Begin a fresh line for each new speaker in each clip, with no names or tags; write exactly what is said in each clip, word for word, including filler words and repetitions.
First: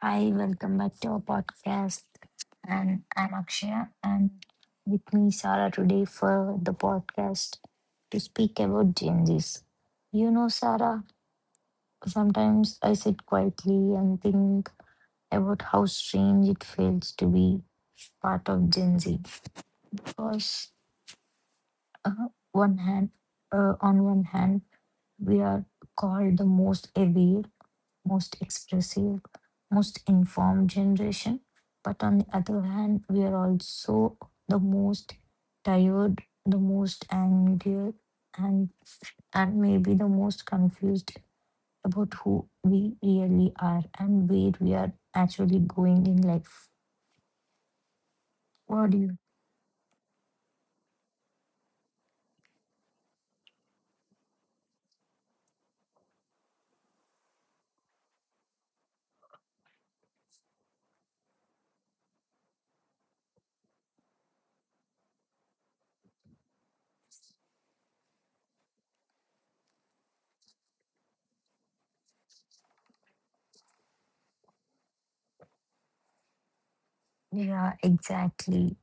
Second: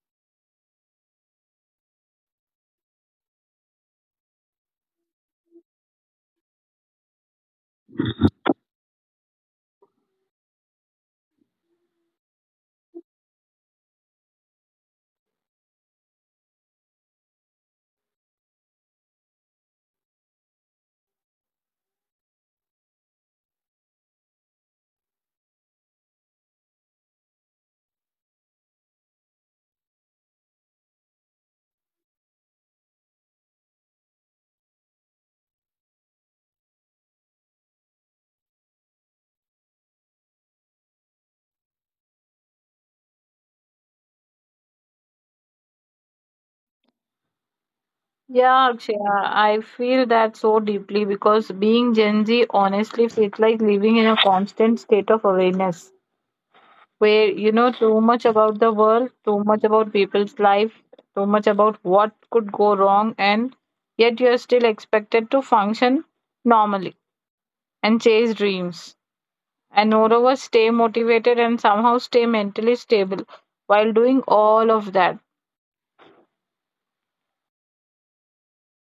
Hi, welcome back to our podcast. And I'm Akshaya, and with me, Sarah, today for the podcast to speak about Gen Zs. You know, Sarah, sometimes I sit quietly and think about how strange it feels to be part of Gen Z. Because uh, one hand, uh, on one hand, we are called the most aware, most expressive, most informed generation. But on the other hand, we are also the most tired, the most angry, and and maybe the most confused about who we really are and where we are actually going in life.
Yeah,
What do you?
Akshaya, I feel that so deeply because being Gen Z honestly feels like living in a constant state of awareness where you know too much about the world, too much about people's life, too much about what could go wrong, and yet you're still expected to function normally and chase dreams. And moreover, stay motivated and somehow stay mentally stable while doing all of that.
Yeah, exactly.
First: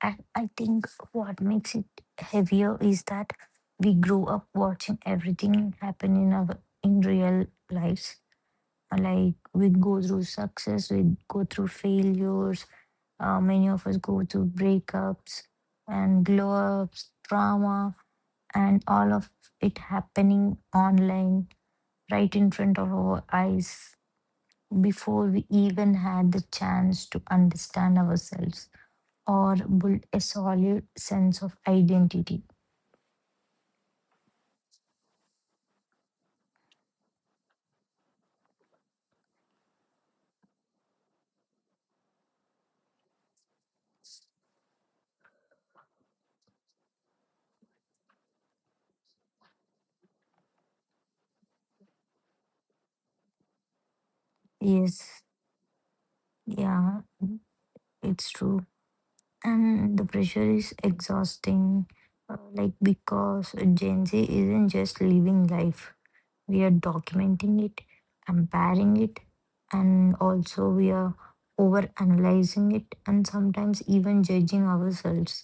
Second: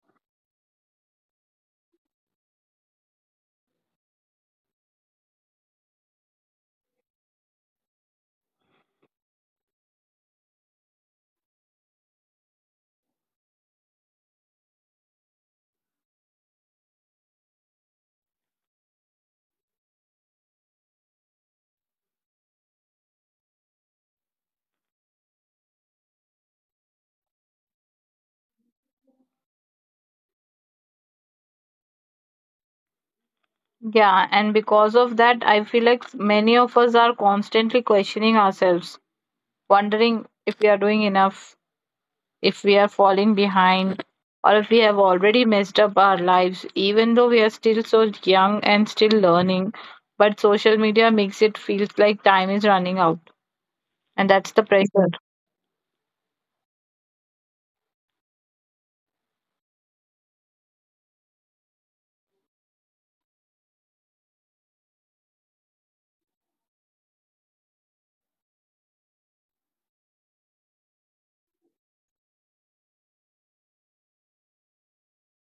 And I think what makes it heavier is that we grow up watching everything happen in our in real lives. Like, we go through success, we go through failures. Uh, many of us go through breakups and glow ups, trauma, and all of it happening online right in front of our eyes before we even had the chance to understand ourselves or build a solid sense of identity.
Yeah, and because of that, I feel like many of us are constantly questioning ourselves, wondering if we are doing enough, if we are falling behind, or if we have already messed up our lives, even though we are still so young and still learning. But social media makes it feels like time is running out, and that's the pressure.
Yes, yeah, it's true. And the pressure is exhausting, uh, like, because Gen Z isn't just living life, we are documenting it, comparing it, and also we are over analyzing it and sometimes even judging ourselves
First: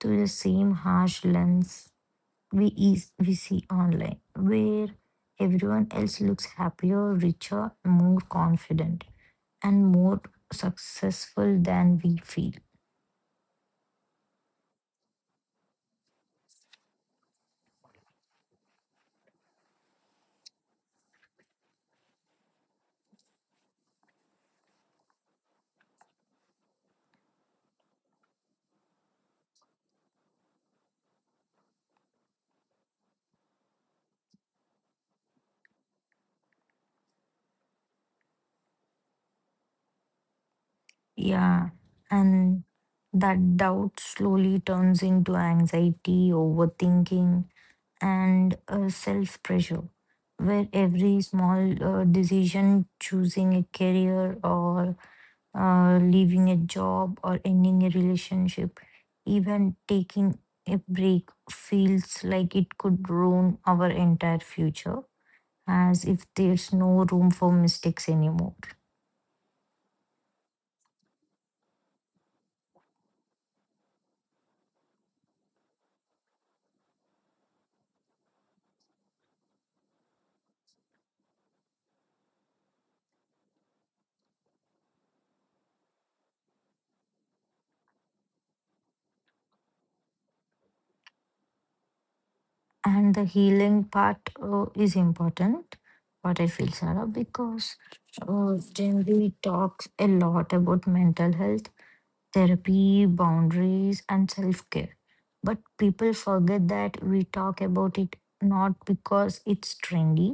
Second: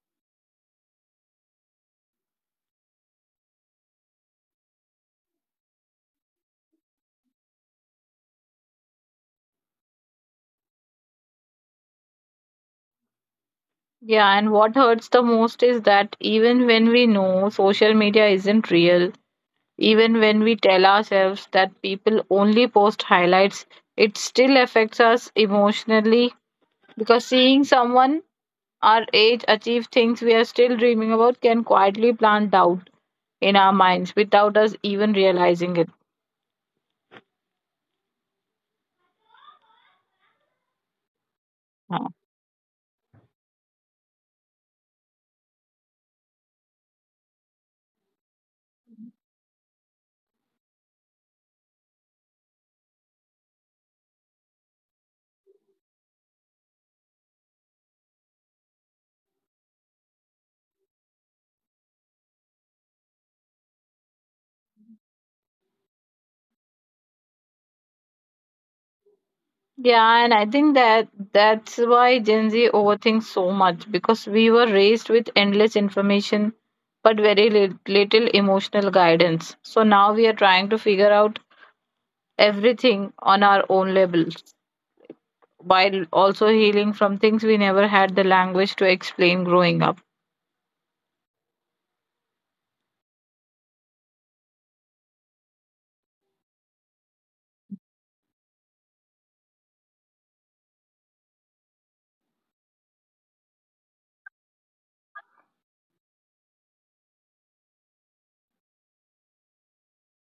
through the same harsh lens we is, we see online, where everyone else looks happier, richer, more confident, and more successful than we feel.
Yeah, and what hurts the most is that even when we know social media isn't real, even when we tell ourselves that people only post highlights, it still affects us emotionally because seeing someone our age achieve things we are still dreaming about can quietly plant doubt in our minds without us even realizing it.
Yeah,
Huh.
and that doubt slowly turns into anxiety, overthinking, and uh, self pressure, where every small uh, decision, choosing a career or uh, leaving a job or ending a relationship, even taking a break, feels like it could ruin our entire future, as if there's no room for mistakes anymore.
Yeah, and I think that that's why Gen Z overthinks so much because we were raised with endless information but very lit- little emotional guidance. So now we are trying to figure out everything on our own level, while also healing from things we never had the language to explain growing up.
And the healing part uh, is important, what I feel, Sarah, because uh, generally talks a lot about mental health, therapy, boundaries, and self-care. But people forget that we talk about it not because it's trendy,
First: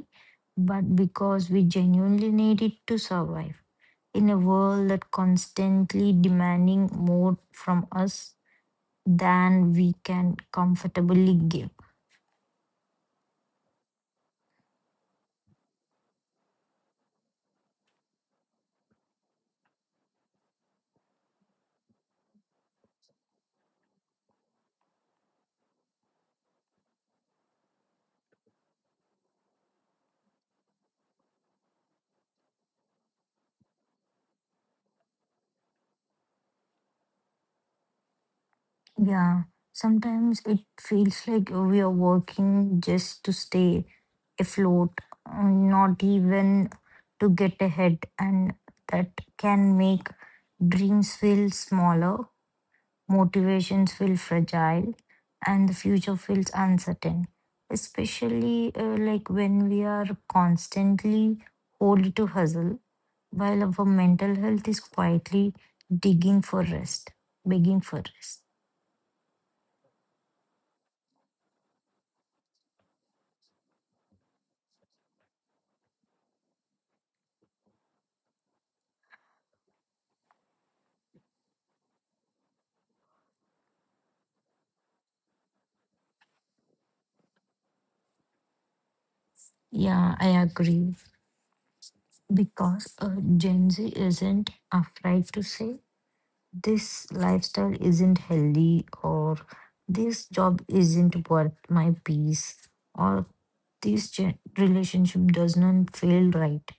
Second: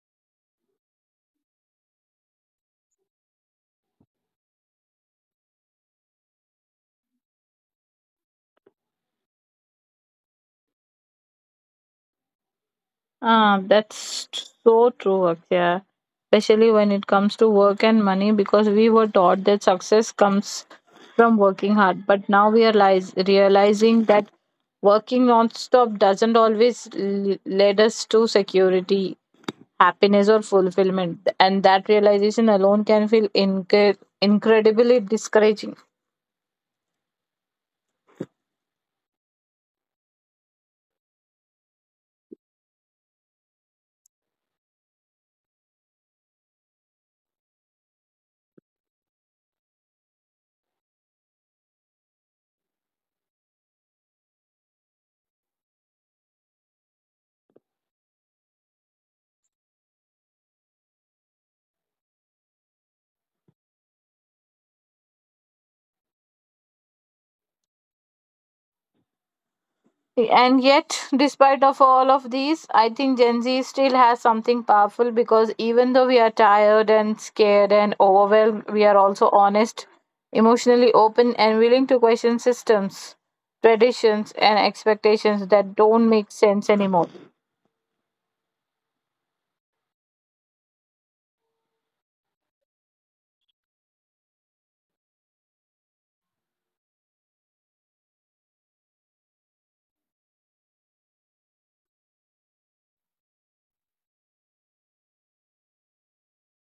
but because we genuinely need it to survive in a world that constantly demanding more from us than we can comfortably give.
Ah, that's t- so true, Akshaya. Especially when it comes to work and money, because we were taught that success comes from working hard. But now we are lies- realizing that working non-stop doesn't always l- lead us to security, happiness, or fulfillment. And that realization alone can feel inc- incredibly discouraging.
Yeah, sometimes it feels like we are working just to stay afloat, uh, not even to get ahead, and that can make dreams feel smaller, motivations feel fragile, and the future feels uncertain. Especially uh, like when we are constantly hold to hustle, while our mental health is quietly digging for rest, begging for rest.
And yet, despite of all of these, I think Gen Z still has something powerful because even though we are tired and scared and overwhelmed, we are also honest, emotionally open, and willing to question systems, traditions, and expectations that don't make sense anymore.
Yeah, I agree. Because uh, Gen Z isn't afraid to say this lifestyle isn't healthy, or this job isn't worth my peace, or this gen- relationship does not feel right.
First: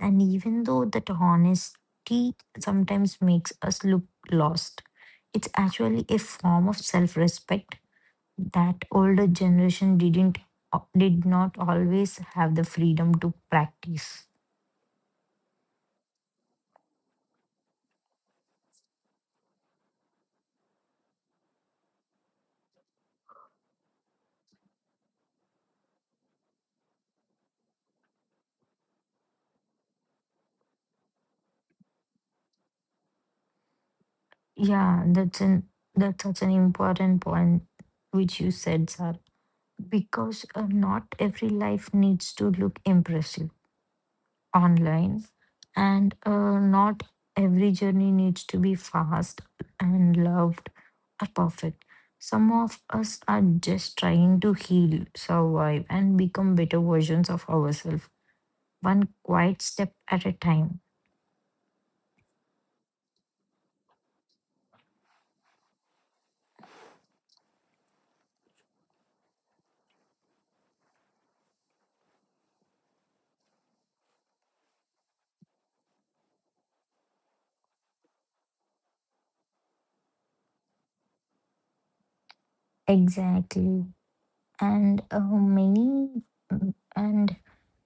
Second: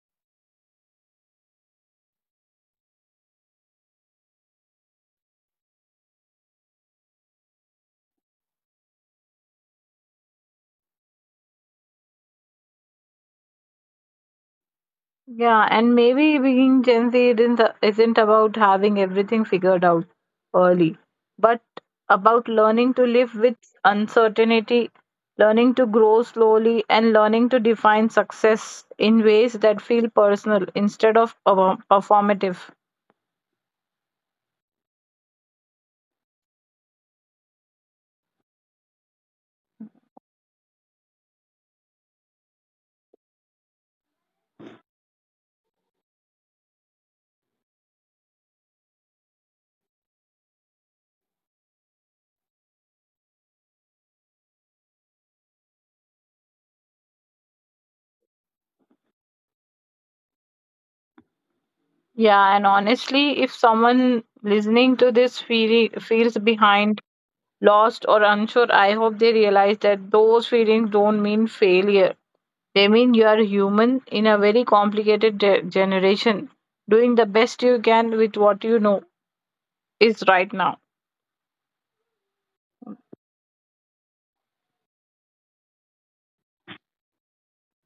And even though that honesty sometimes makes us look lost, it's actually a form of self respect that older generation didn't did not always have the freedom to practice.
Yeah, and maybe being Gen Z isn't, isn't about having everything figured out early, but about learning to live with uncertainty, learning to grow slowly, and learning to define success in ways that feel personal instead of perform- performative.
Yeah, that's an that's such an important point which you said, sir, because uh, not every life needs to look impressive online, and uh, not every journey needs to be fast and loved or perfect. Some of us are just trying to heal, survive, and become better versions of ourselves one quiet step at a time.
Yeah, and honestly, if someone listening to this feel, feels behind, lost, or unsure, I hope they realize that those feelings don't mean failure. They mean you are human in a very complicated ge- generation, doing the best you can with what you know is right now.
Exactly. And uh, many, mm, and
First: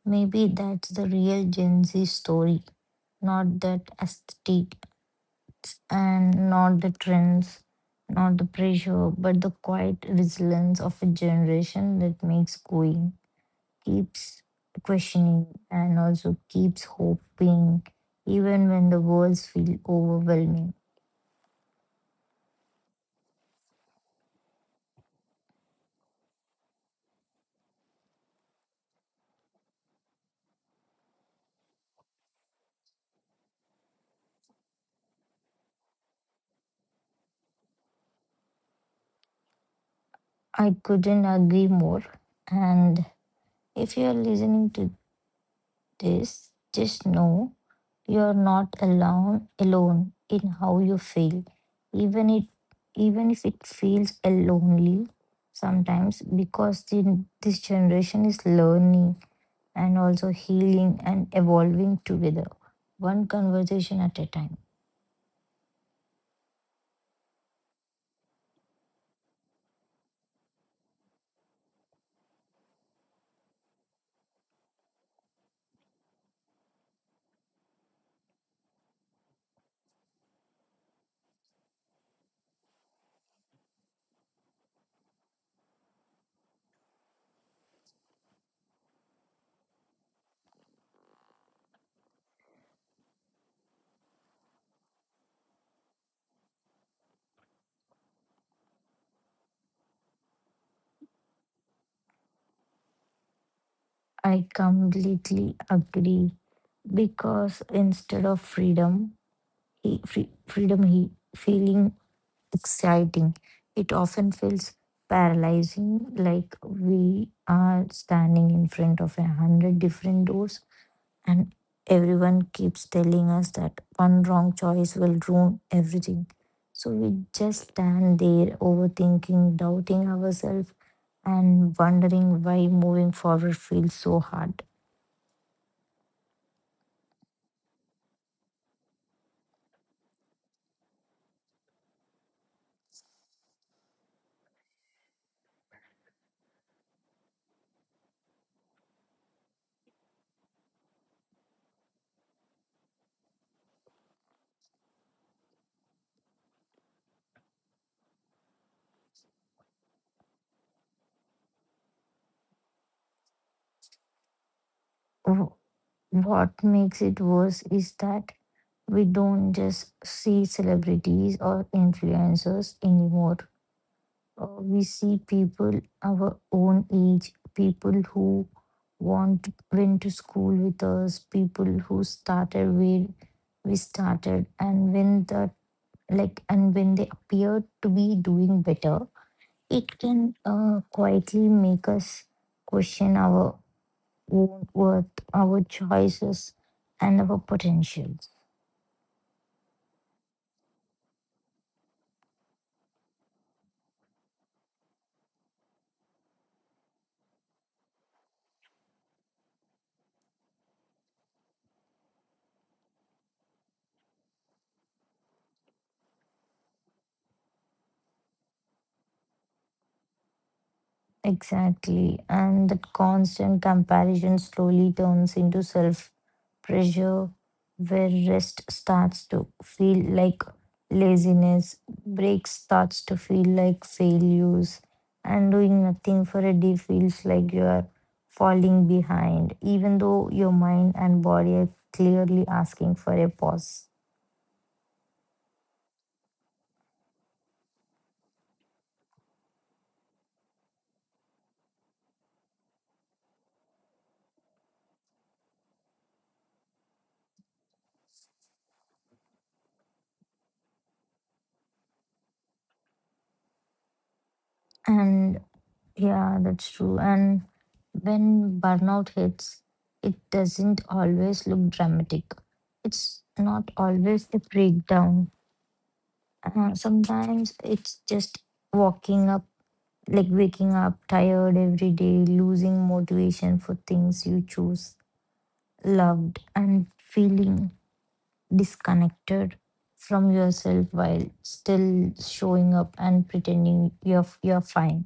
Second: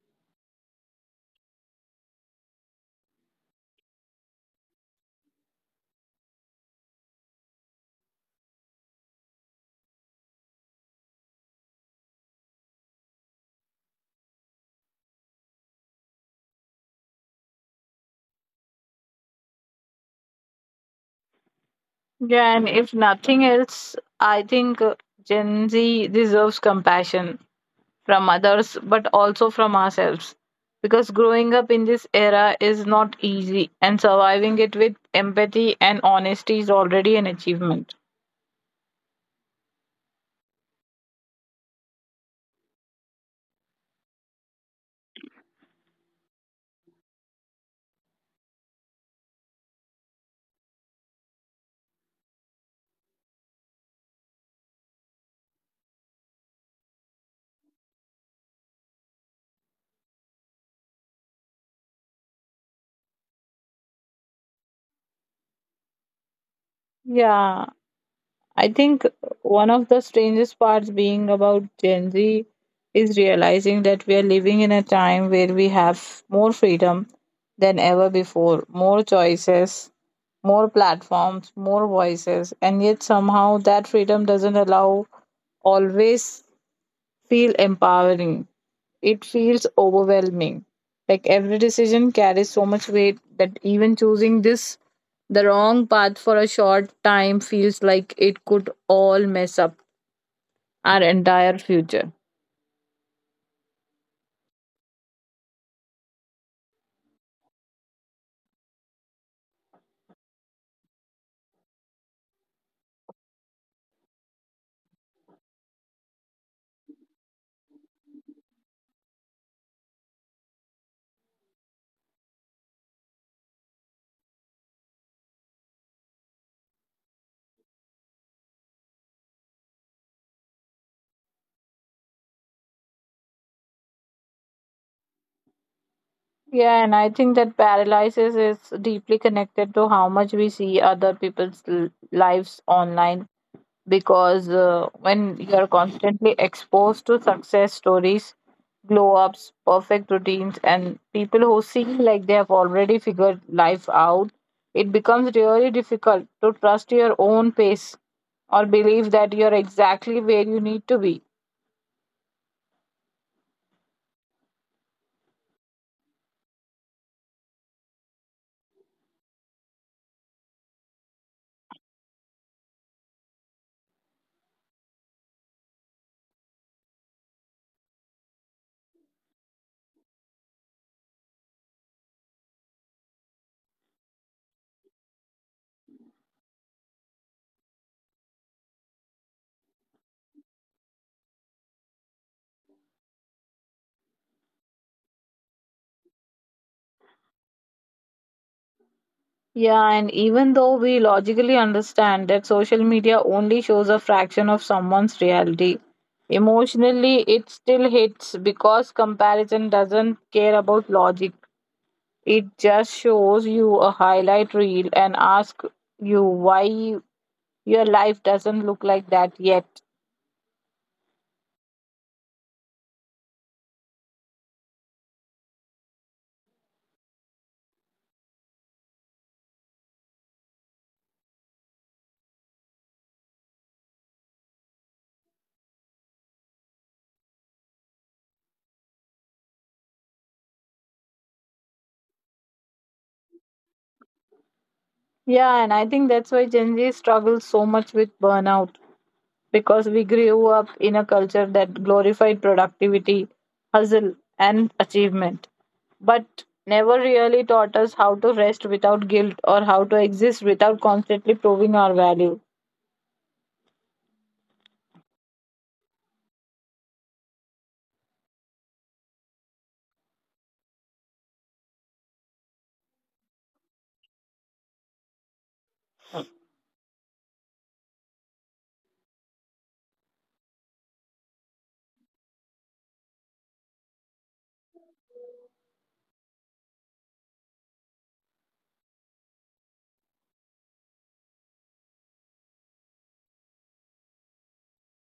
maybe that's the real Gen Z story, not that aesthetic and not the trends, not the pressure, but the quiet resilience of a generation that makes going, keeps questioning, and also keeps hoping, even when the worlds feel overwhelming.
Yeah, and if nothing else, I think uh, Gen Z deserves compassion from others but also from ourselves, because growing up in this era is not easy, and surviving it with empathy and honesty is already an achievement.
I couldn't agree more. And if you are listening to this, just know you are not alone alone in how you feel. Even it Even if it feels a lonely sometimes, because the, this generation is learning and also healing and evolving together. One conversation at a time.
Yeah, I think one of the strangest parts being about Gen Z is realizing that we are living in a time where we have more freedom than ever before, more choices, more platforms, more voices, and yet somehow that freedom doesn't allow always feel empowering. It feels overwhelming. Like every decision carries so much weight that even choosing this, the wrong path for a short time, feels like it could all mess up our entire future.
I completely agree because instead of freedom, he, free, freedom he, feeling exciting. It often feels paralyzing, like we are standing in front of a hundred different doors, and everyone keeps telling us that one wrong choice will ruin everything. So we just stand there, overthinking, doubting ourselves, and wondering why moving forward feels so hard.
Yeah, and I think that paralysis is deeply connected to how much we see other people's l- lives online because uh, when you are constantly exposed to success stories, glow ups, perfect routines, and people who seem like they have already figured life out, it becomes really difficult to trust your own pace or believe that you're exactly where you need to be.
What makes it worse is that we don't just see celebrities or influencers anymore. Uh, we see people our own age, people who want to- went to school with us, people who started where we started, and when the like and when they appear to be doing better, it can uh, quietly make us question our own worth, our choices, and our potentials.
Yeah, and even though we logically understand that social media only shows a fraction of someone's reality, emotionally it still hits because comparison doesn't care about logic. It just shows you a highlight reel and ask you why your life doesn't look like that yet.
Exactly. And that constant comparison slowly turns into self pressure, where rest starts to feel like laziness, breaks starts to feel like failures, and doing nothing for a day feels like you are falling behind, even though your mind and body are clearly asking for a pause.
Yeah, and I think that's why Gen Z struggles so much with burnout because we grew up in a culture that glorified productivity, hustle, and achievement, but never really taught us how to rest without guilt or how to exist without constantly proving our value.
And yeah, that's true. And when burnout hits, it doesn't always look dramatic. It's not always a breakdown. Uh, sometimes it's just walking up, like waking up tired every day, losing motivation for things you choose, loved, and feeling disconnected from yourself while still showing up and pretending you're you're fine.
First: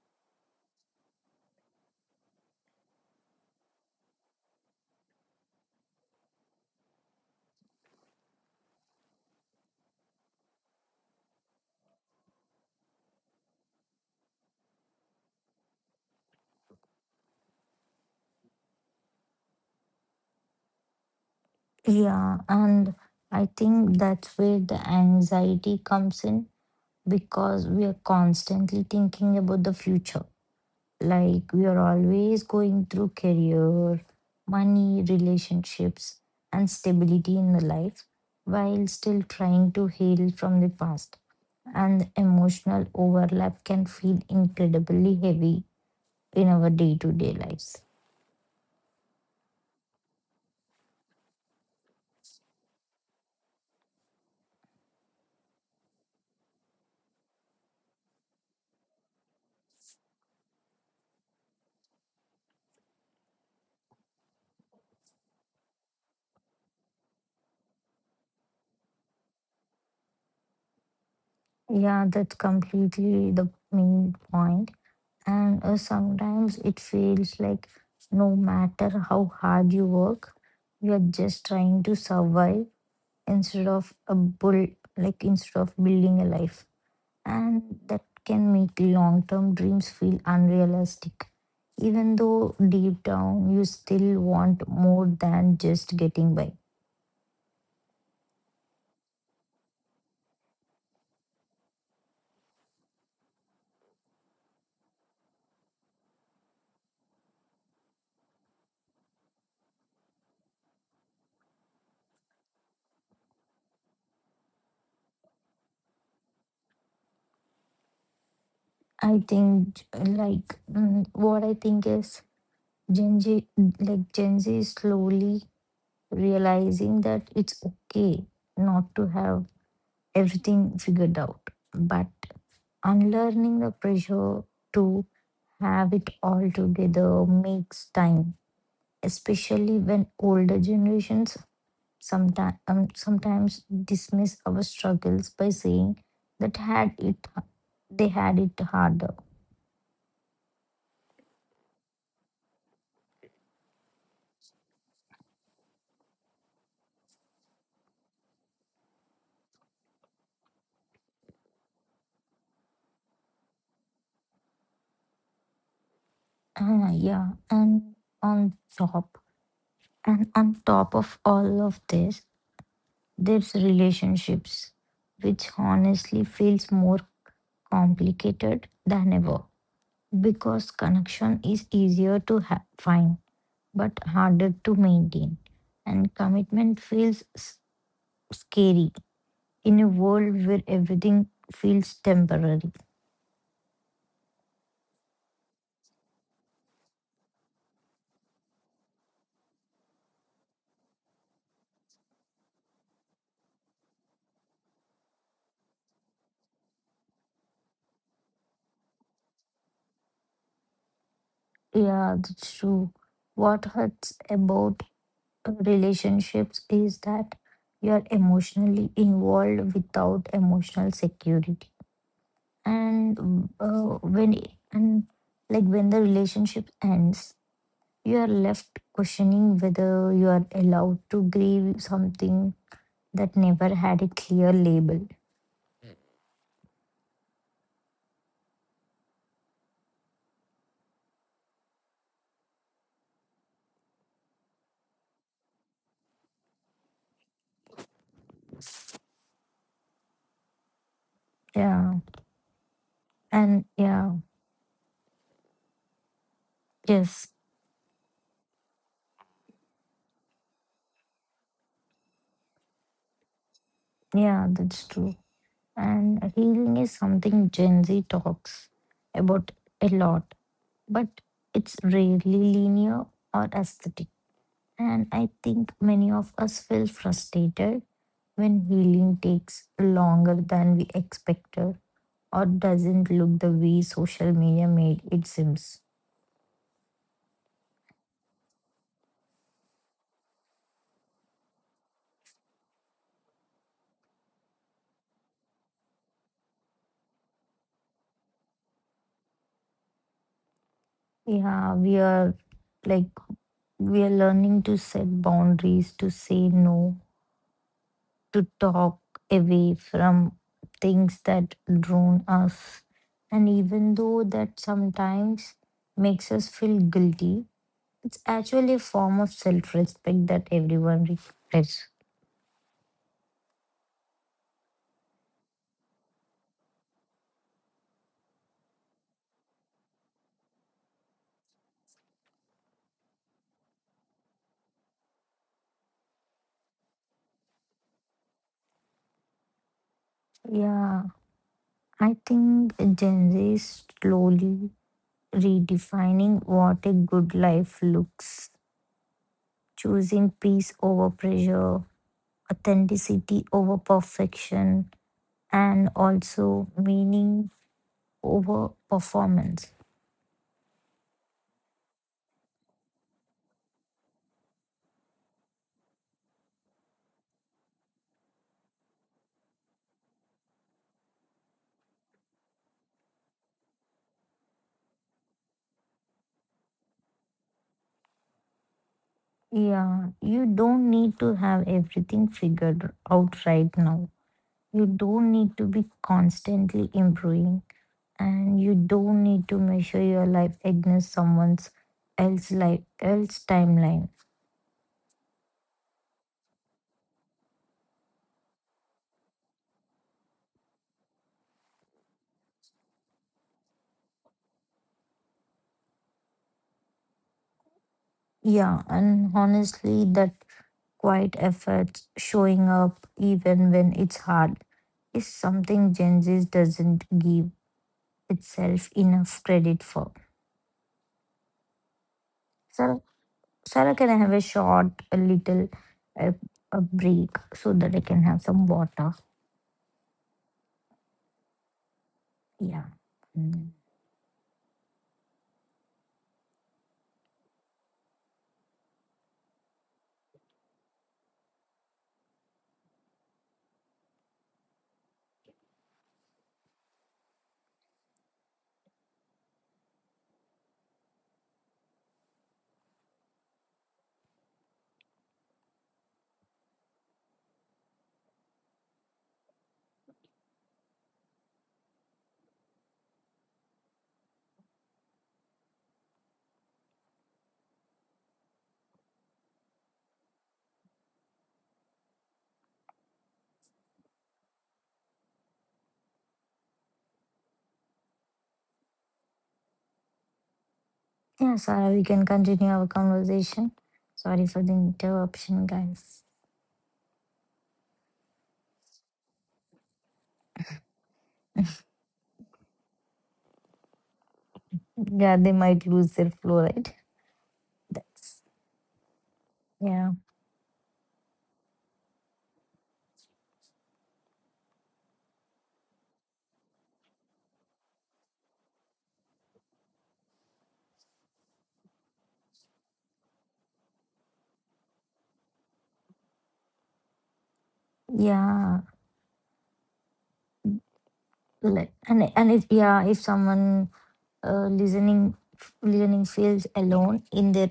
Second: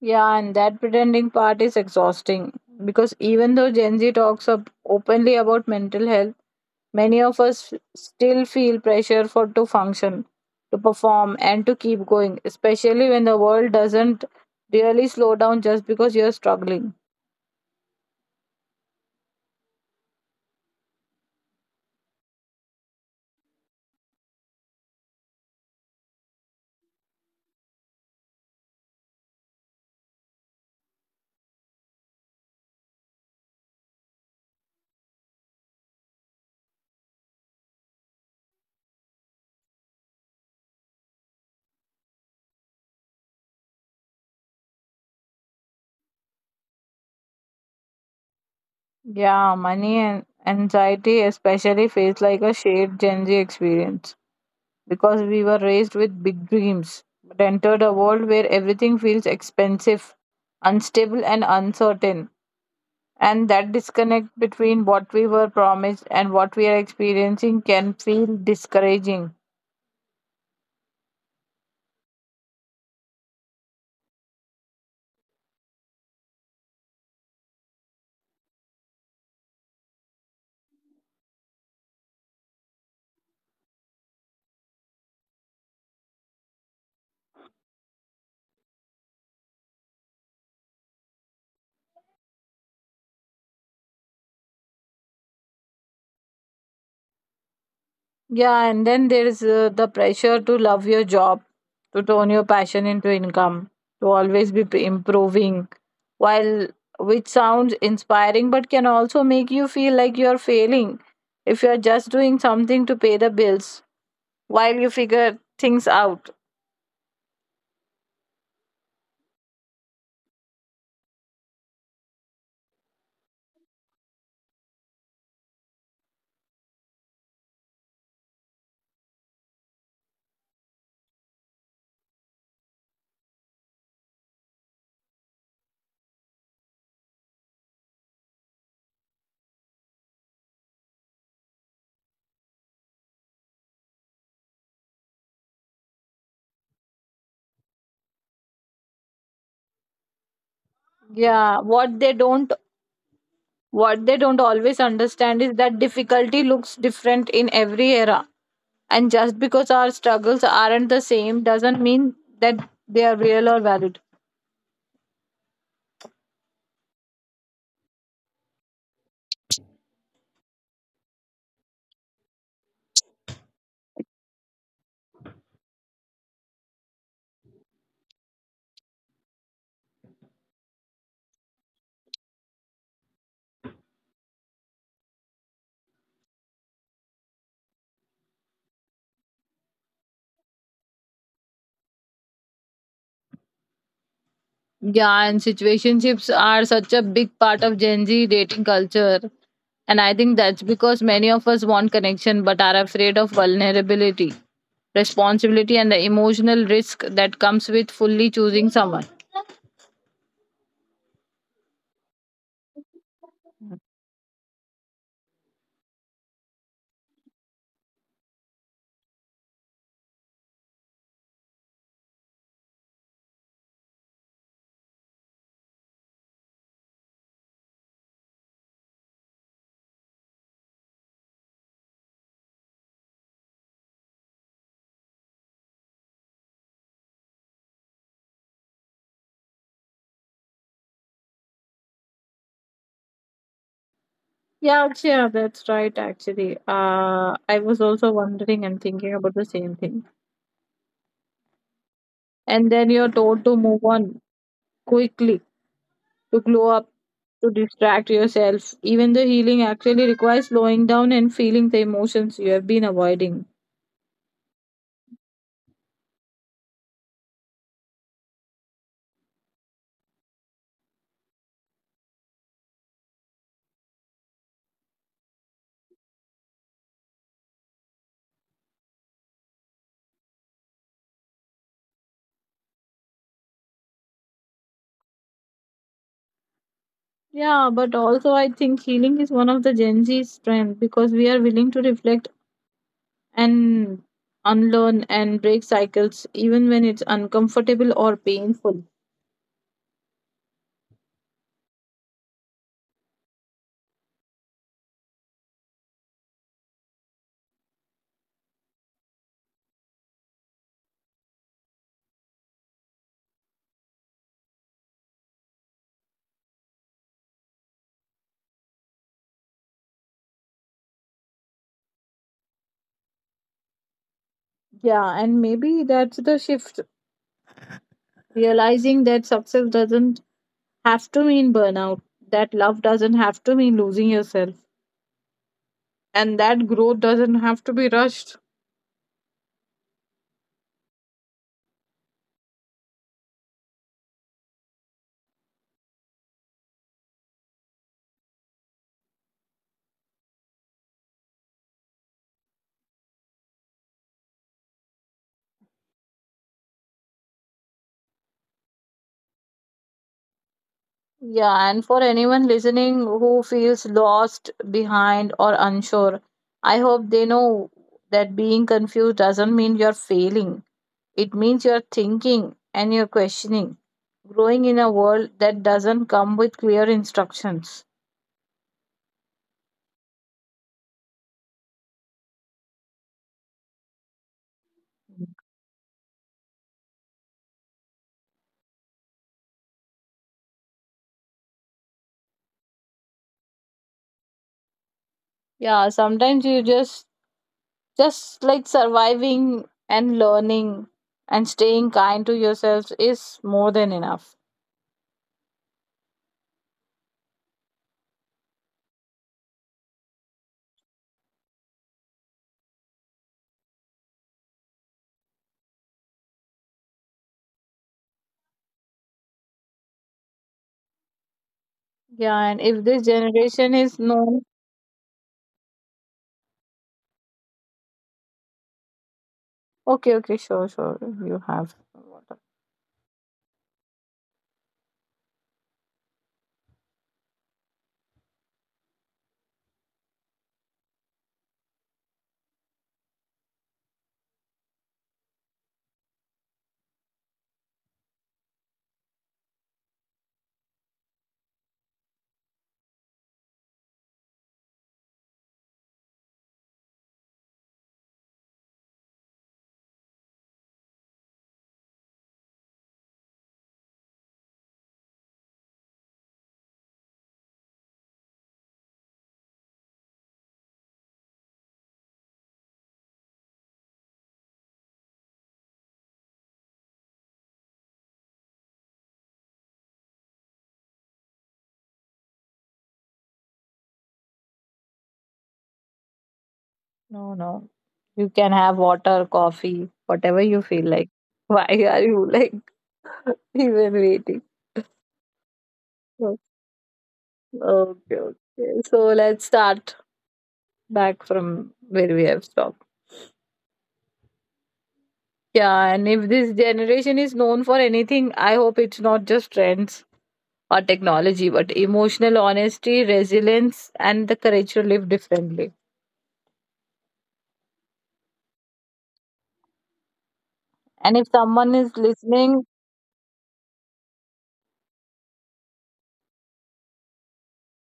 Yeah, and that pretending part is exhausting because even though Gen Z talks up openly about mental health, many of us f- still feel pressure for to function, to perform, and to keep going, especially when the world doesn't really slow down just because you're struggling.
Yeah, and I think that's where the anxiety comes in because we are constantly thinking about the future. Like, we are always going through career, money, relationships, and stability in the life while still trying to heal from the past. And the emotional overlap can feel incredibly heavy in our day to day lives.
Yeah, money and anxiety especially feels like a shared Gen Z experience because we were raised with big dreams but entered a world where everything feels expensive, unstable, and uncertain. And that disconnect between what we were promised and what we are experiencing can feel discouraging.
Yeah, that's completely the main point. And uh, sometimes it feels like no matter how hard you work, you are just trying to survive instead of a bull like instead of building a life, and that can make long term dreams feel unrealistic, even though deep down you still want more than just getting by.
Yeah, and then there is uh, the pressure to love your job, to turn your passion into income, to always be p- improving, while, which sounds inspiring but can also make you feel like you're failing if you're just doing something to pay the bills while you figure things out.
I think like mm, what I think is gen z like gen z is slowly realizing that it's okay not to have everything figured out, but unlearning the pressure to have it all together makes time, especially when older generations sometimes um, sometimes dismiss our struggles by saying that had it they had it harder.
Yeah, what they don't what they don't always understand is that difficulty looks different in every era. And just because our struggles aren't the same doesn't mean that they are real or valid.
Ah, yeah, and on top and on top of all of this, there's relationships, which honestly feels more complicated than ever, because connection is easier to ha- find but harder to maintain, and commitment feels s- scary in a world where everything feels temporary.
Yeah, and situationships are such a big part of Gen Z dating culture. And I think that's because many of us want connection but are afraid of vulnerability, responsibility, and the emotional risk that comes with fully choosing someone.
Yeah, that's true. What hurts about relationships is that you are emotionally involved without emotional security. And uh, when and like when the relationship ends, you are left questioning whether you are allowed to grieve something that never had a clear label.
Yeah, okay, yeah, that's right, actually. Uh, I was also wondering and thinking about the same thing.
Yeah,
And then you're told to
and
move
yeah,
on quickly, to glow up,
yes,
to distract yourself. Even the healing actually requires slowing down and feeling the emotions you have been avoiding.
yeah, that's true. And healing is something Gen Z talks about a lot, but it's rarely linear or aesthetic. And I think many of us feel frustrated when healing takes longer than we expected or doesn't look the way social media made it seems.
Yeah, but also I think healing is one of the Gen Z's strength because we are willing to reflect and unlearn and break cycles even when it's uncomfortable or painful.
Yeah, we are, like, we are learning to set boundaries, to say no, to talk away from things that drown us. And even though that sometimes makes us feel guilty, it's actually a form of self respect that everyone requires.
Yeah, and maybe that's the shift, realizing that success doesn't have to mean burnout, that love doesn't have to mean losing yourself, and that growth doesn't have to be rushed.
Yeah, I think Gen Z is slowly redefining what a good life looks, choosing peace over pressure, authenticity over perfection, and also meaning over performance.
Yeah, and for anyone listening who feels lost, behind, or unsure, I hope they know that being confused doesn't mean you're failing. It means you're thinking and you're questioning, growing in a world that doesn't come with clear instructions.
Yeah, you don't need to have everything figured out right now. You don't need to be constantly improving, and you don't need to measure your life against someone else's life, else timeline.
Yeah, sometimes you just just like surviving and learning and staying kind to yourselves is more than enough.
Yeah, and honestly, that quiet effort, showing up even when it's hard, is something Gen Z doesn't give itself enough credit for.
Yeah, and if this
Sarah,
generation is
Sarah, can I have
known,
a short, a little, a, a break so that I can have some water?
okay, okay, sure, sure, you have water.
Yeah. Mm. Yeah, Sarah, we can continue our conversation. Sorry for the interruption, guys.
No, no, you can have water, coffee, whatever you feel like. Why are you like even waiting?
Yeah, they might lose
So,
their flow, right?
okay,
That's,
okay, so let's start
yeah.
back from where we have stopped. Yeah, and if this generation is known for anything, I hope it's not just trends or technology, but emotional honesty, resilience, and the courage to live differently.
Yeah.
And if someone is
Like, and and
listening,
if yeah, if someone uh, listening listening feels alone in their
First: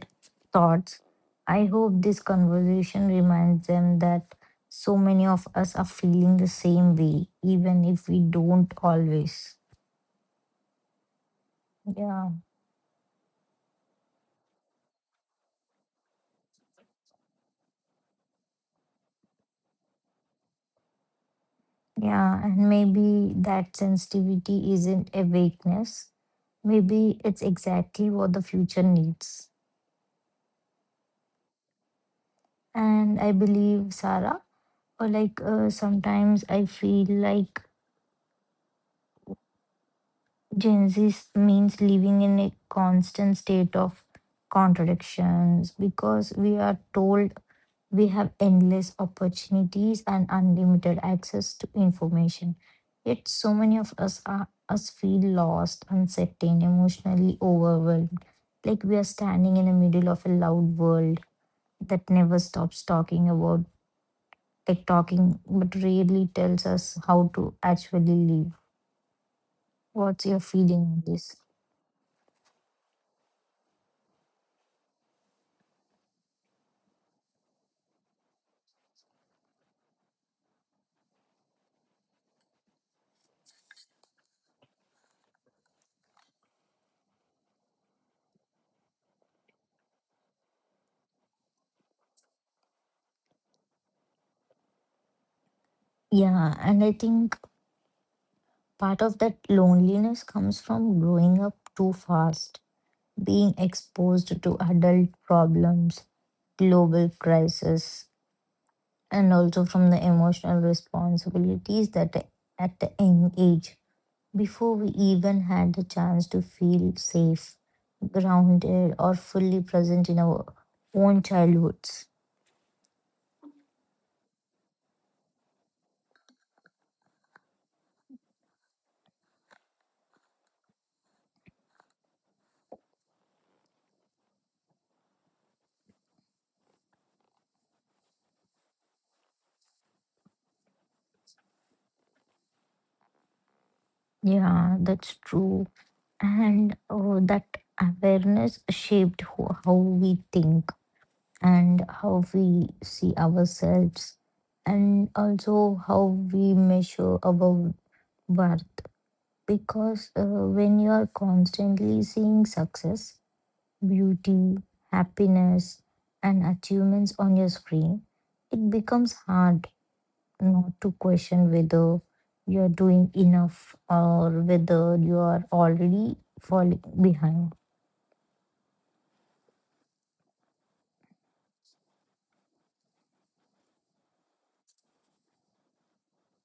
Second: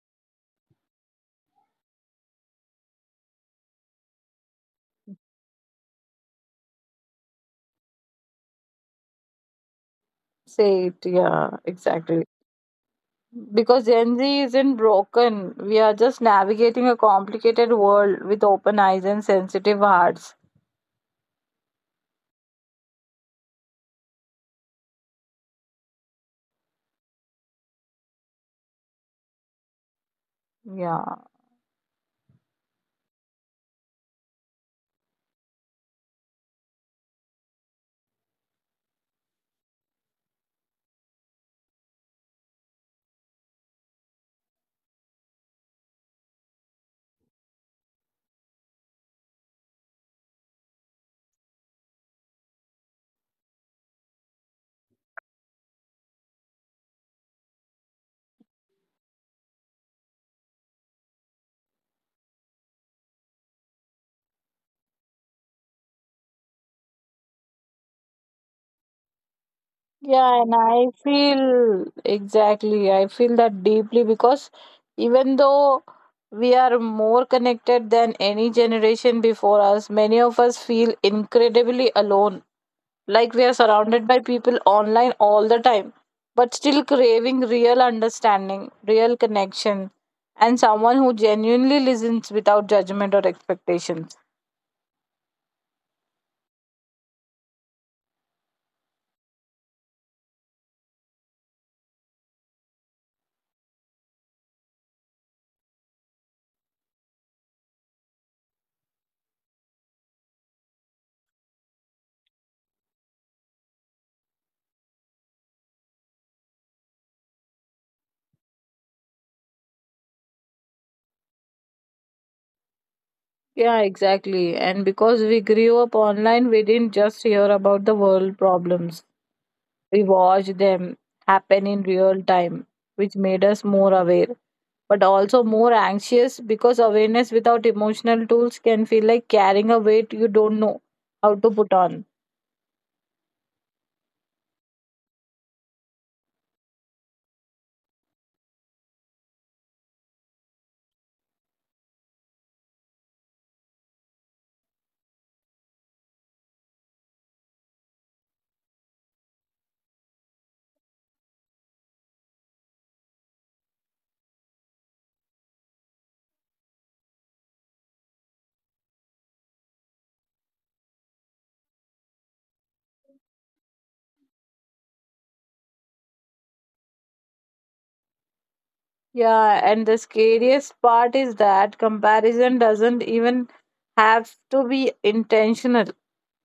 thoughts, I hope this conversation reminds them that so many of us are feeling the same way, even if we don't always.
say it. Yeah, exactly.
Yeah,
Because Gen Z isn't broken. We are just navigating a complicated world with open eyes and sensitive hearts.
yeah, and maybe that sensitivity isn't a weakness. Maybe it's exactly what the future needs.
Yeah.
And I believe, Sarah, or like uh, sometimes I feel like Gen Z s- means living in a constant state of contradictions because we are told we have endless opportunities and unlimited access to information. Yet, so many of us are us feel lost, uncertain, emotionally overwhelmed, like we are standing in the middle of a loud world that never stops talking about, like, talking, but rarely tells us how to actually live. What's your
Yeah, and
feeling
I
on this?
feel exactly. I feel that deeply because even though we are more connected than any generation before us, many of us feel incredibly alone. Like we are surrounded by people online all the time, but still craving real understanding, real connection, and someone who genuinely listens without judgment or expectations.
Yeah, and I think part of that loneliness comes from growing up too fast, being exposed to adult problems, global crisis, and also from the emotional responsibilities that at a young age, before we even had the chance to feel safe, grounded, or fully present in our own childhoods.
Yeah, exactly. And because we grew up online, we didn't just hear about the world problems. We watched them happen in real time, which made us more aware, but also more anxious because awareness without emotional tools can feel like carrying a weight you don't know how to put on.
Yeah, that's true. And oh, that awareness shaped who, how we think and how we see ourselves and also how we measure our worth. Because uh, when you are constantly seeing success, beauty, happiness, and achievements on your screen, it becomes hard not to question whether you are doing enough or whether you are already falling behind.
Yeah, and the scariest part is that comparison doesn't even have to be intentional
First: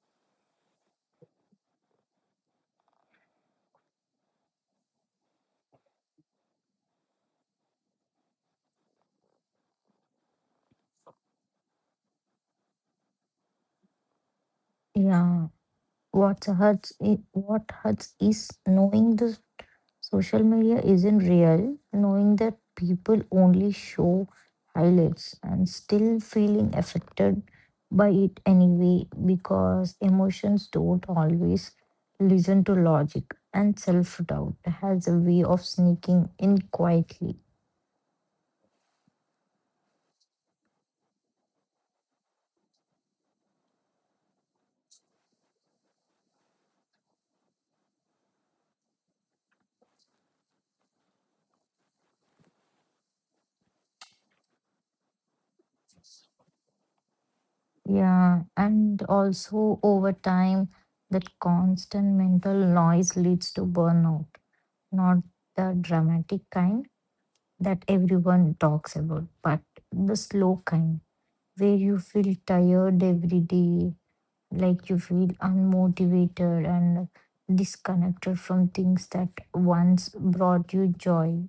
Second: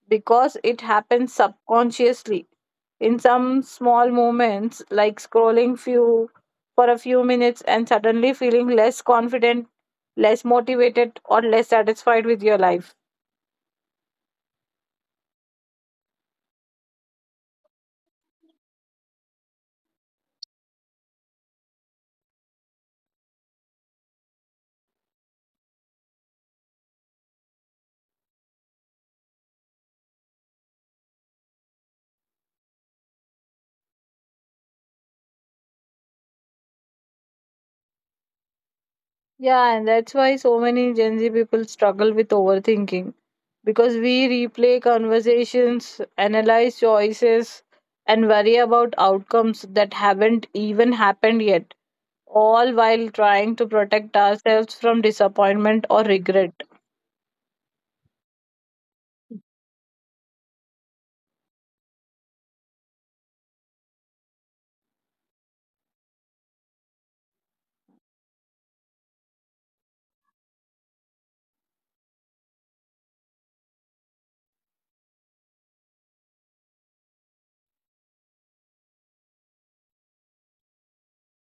because it happens subconsciously in some small moments like scrolling few for a few minutes and suddenly feeling less confident, less motivated or less satisfied with your life.
Yeah, what hurts i- what hurts is knowing the social media isn't real, knowing that people only show highlights and still feeling affected by it anyway, because emotions don't always listen to logic and self-doubt has a way of sneaking in quietly.
Yeah, and that's why so many Gen Z people struggle with overthinking because we replay conversations, analyze choices, and worry about outcomes that haven't even happened yet, all while trying to protect ourselves from disappointment or regret.
Yeah, and also over time, that constant mental noise leads to burnout, not the dramatic kind that everyone talks about, but the slow kind where you feel tired every day, like you feel unmotivated and disconnected from things that once brought you joy.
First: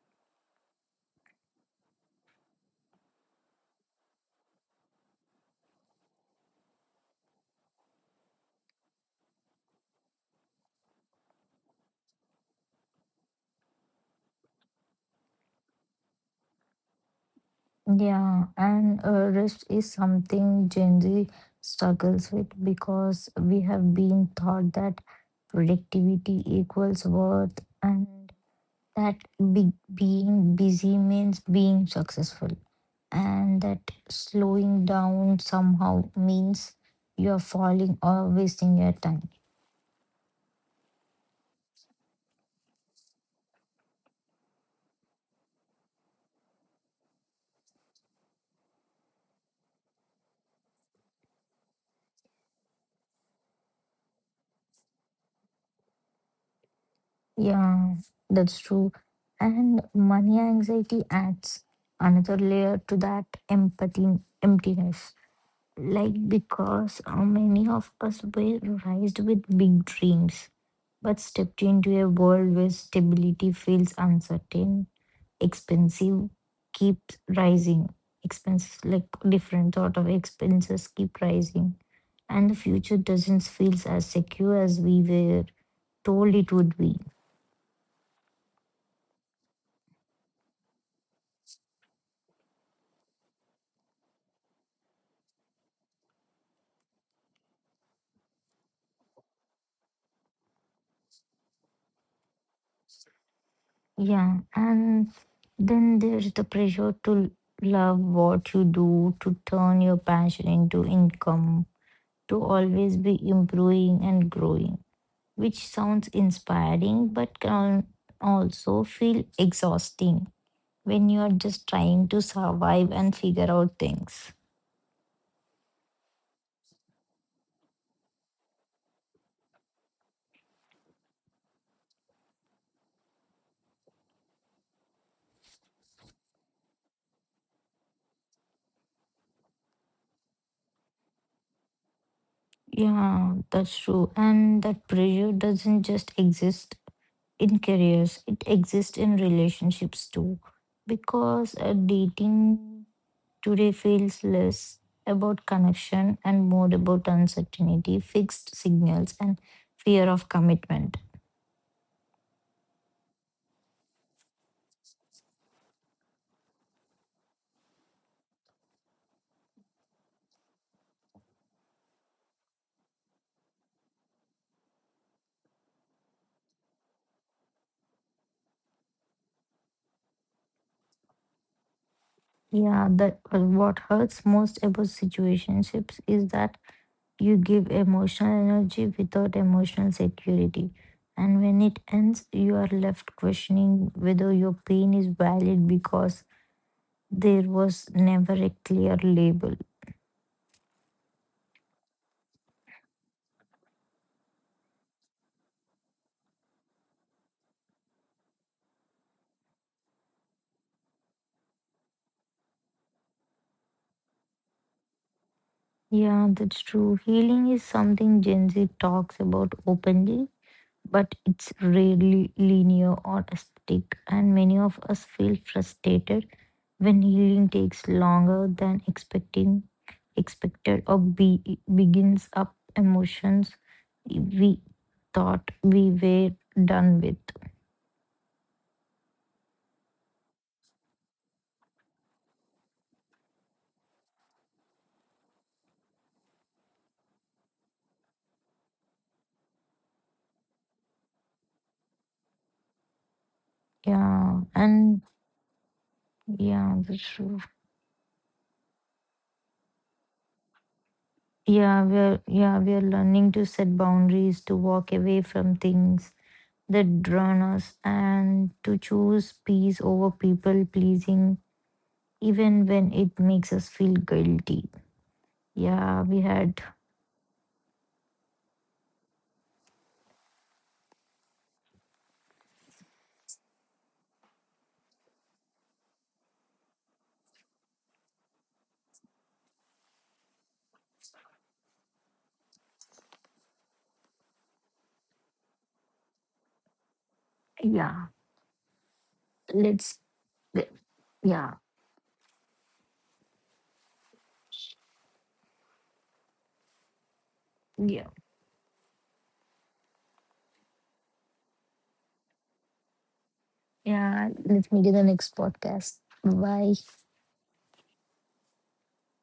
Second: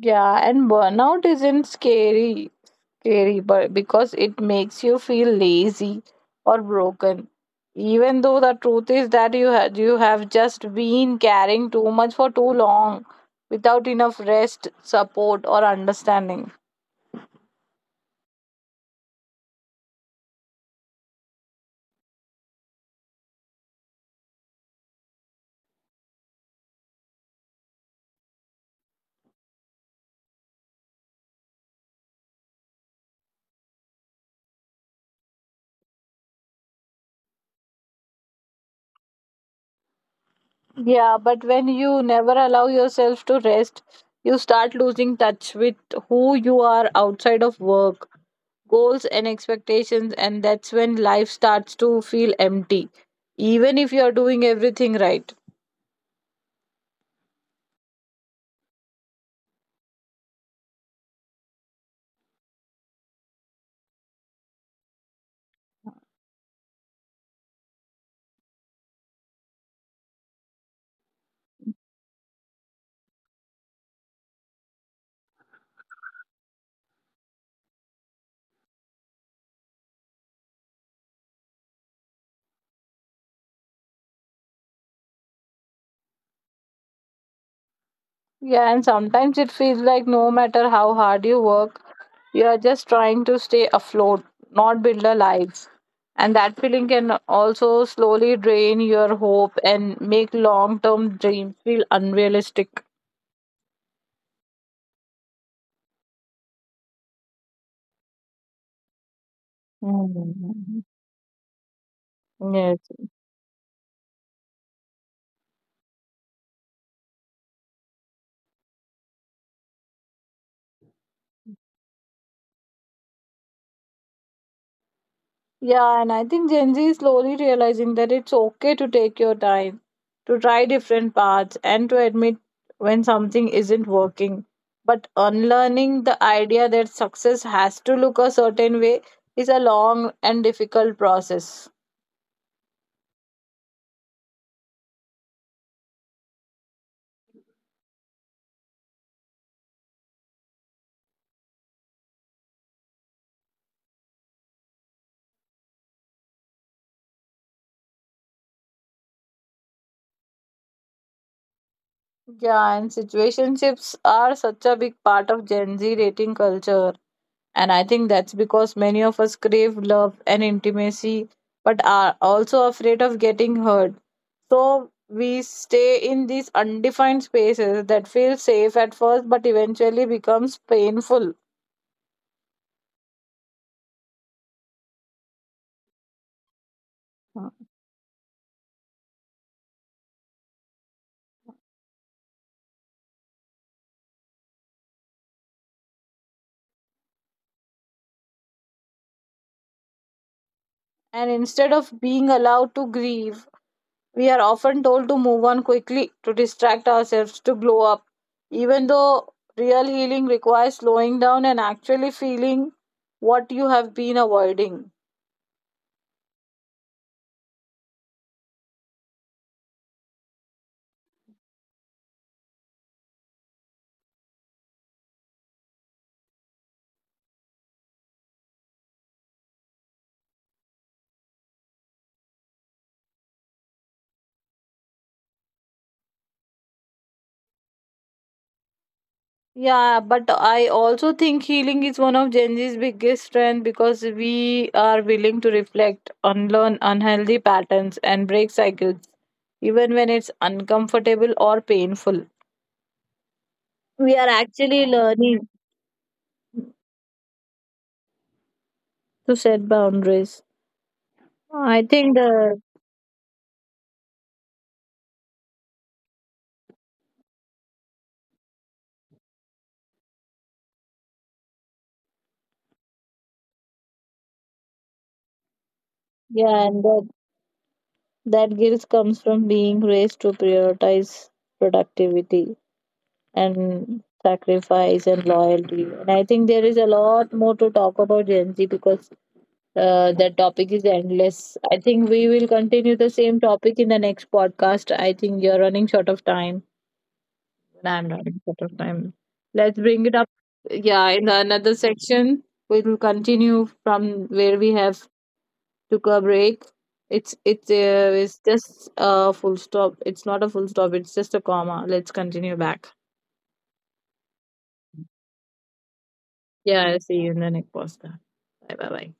Yeah, and burnout isn't scary. Scary, but because it makes you feel lazy or broken, even though the truth is that you have you have just been carrying too much for too long without enough rest, support, or understanding.
Yeah, and uh, rest is something Gen Z struggles with, because we have been taught that productivity equals worth, and that be- being busy means being successful and that slowing down somehow means you are falling or wasting your time.
Yeah, but when you never allow yourself to rest, you start losing touch with who you are outside of work, goals, and expectations, and that's when life starts to feel empty, even if you are doing everything right.
Yeah, that's true. And money anxiety adds another layer to that empathy emptiness. Like, because uh, many of us were raised with big dreams, but stepped into a world where stability feels uncertain, expensive keeps rising, expenses like different sort of expenses keep rising, and the future doesn't feel as secure as we were told it would be.
Yeah, and sometimes it feels like no matter how hard you work, you are just trying to stay afloat, not build a life. And that feeling can also slowly drain your hope and make long term dreams feel unrealistic.
Yeah, and then there's the pressure to love what you do, to turn your passion
Mm.
into income, to
Yes.
always be improving and growing, which sounds inspiring but can also feel exhausting when you're just trying to survive and figure out things.
Yeah, and I think Gen Z is slowly realizing that it's okay to take your time, to try different paths, and to admit when something isn't working. But unlearning the idea that success has to look a certain way is a long and difficult process.
Yeah, that's true. And that pressure doesn't just exist in careers, it exists in relationships too. Because uh, dating today feels less about connection and more about uncertainty, fixed signals, and fear of commitment.
Yeah, and situationships are such a big part of Gen Z dating culture. And I think that's because many of us crave love and intimacy, but are also afraid of getting hurt. So we stay in these undefined spaces that feel safe at first but eventually becomes painful.
Yeah, that uh, what hurts most about situationships is that you give emotional energy without emotional security. And when it ends, you are left questioning whether your pain is valid because there was never a clear label.
And instead of being allowed to grieve, we are often told to move on quickly, to distract ourselves, to glow up. Even though real healing requires slowing down and actually feeling what you have been avoiding.
Yeah, that's true. Healing is something Gen Z talks about openly, but it's rarely linear or aesthetic. And many of us feel frustrated when healing takes longer than expecting expected or be, begins up emotions we thought we were done with.
Yeah, but I also think healing is one of Gen Z's biggest strength because we are willing to reflect, unlearn unhealthy patterns, and break cycles, even when it's uncomfortable or painful. We are
Yeah,
actually
and
learning
yeah, that's true.
to set boundaries.
Yeah
I think
we're yeah,
the
we're learning to set boundaries, to walk away from things that drown us, and to choose peace over people pleasing even when it makes us feel guilty. Yeah, we had,
yeah, and that that guilt comes from being raised to prioritize productivity and sacrifice and loyalty. And I think there is a lot more to talk about Gen Z because Uh, that topic is endless. I think we will continue the same topic in the next podcast. I think you're running short of time, and
yeah,
I'm running short of time. Let's
let's.
bring it up.
Yeah.
Yeah, in the
Yeah.
another section, we will continue from where we have took a break. It's it's uh, it's just a full stop. It's not a full stop. It's just a comma. Let's continue back.
Yeah. Let me do the next podcast. Bye.
Yeah, I'll see you in the next podcast. Bye bye bye.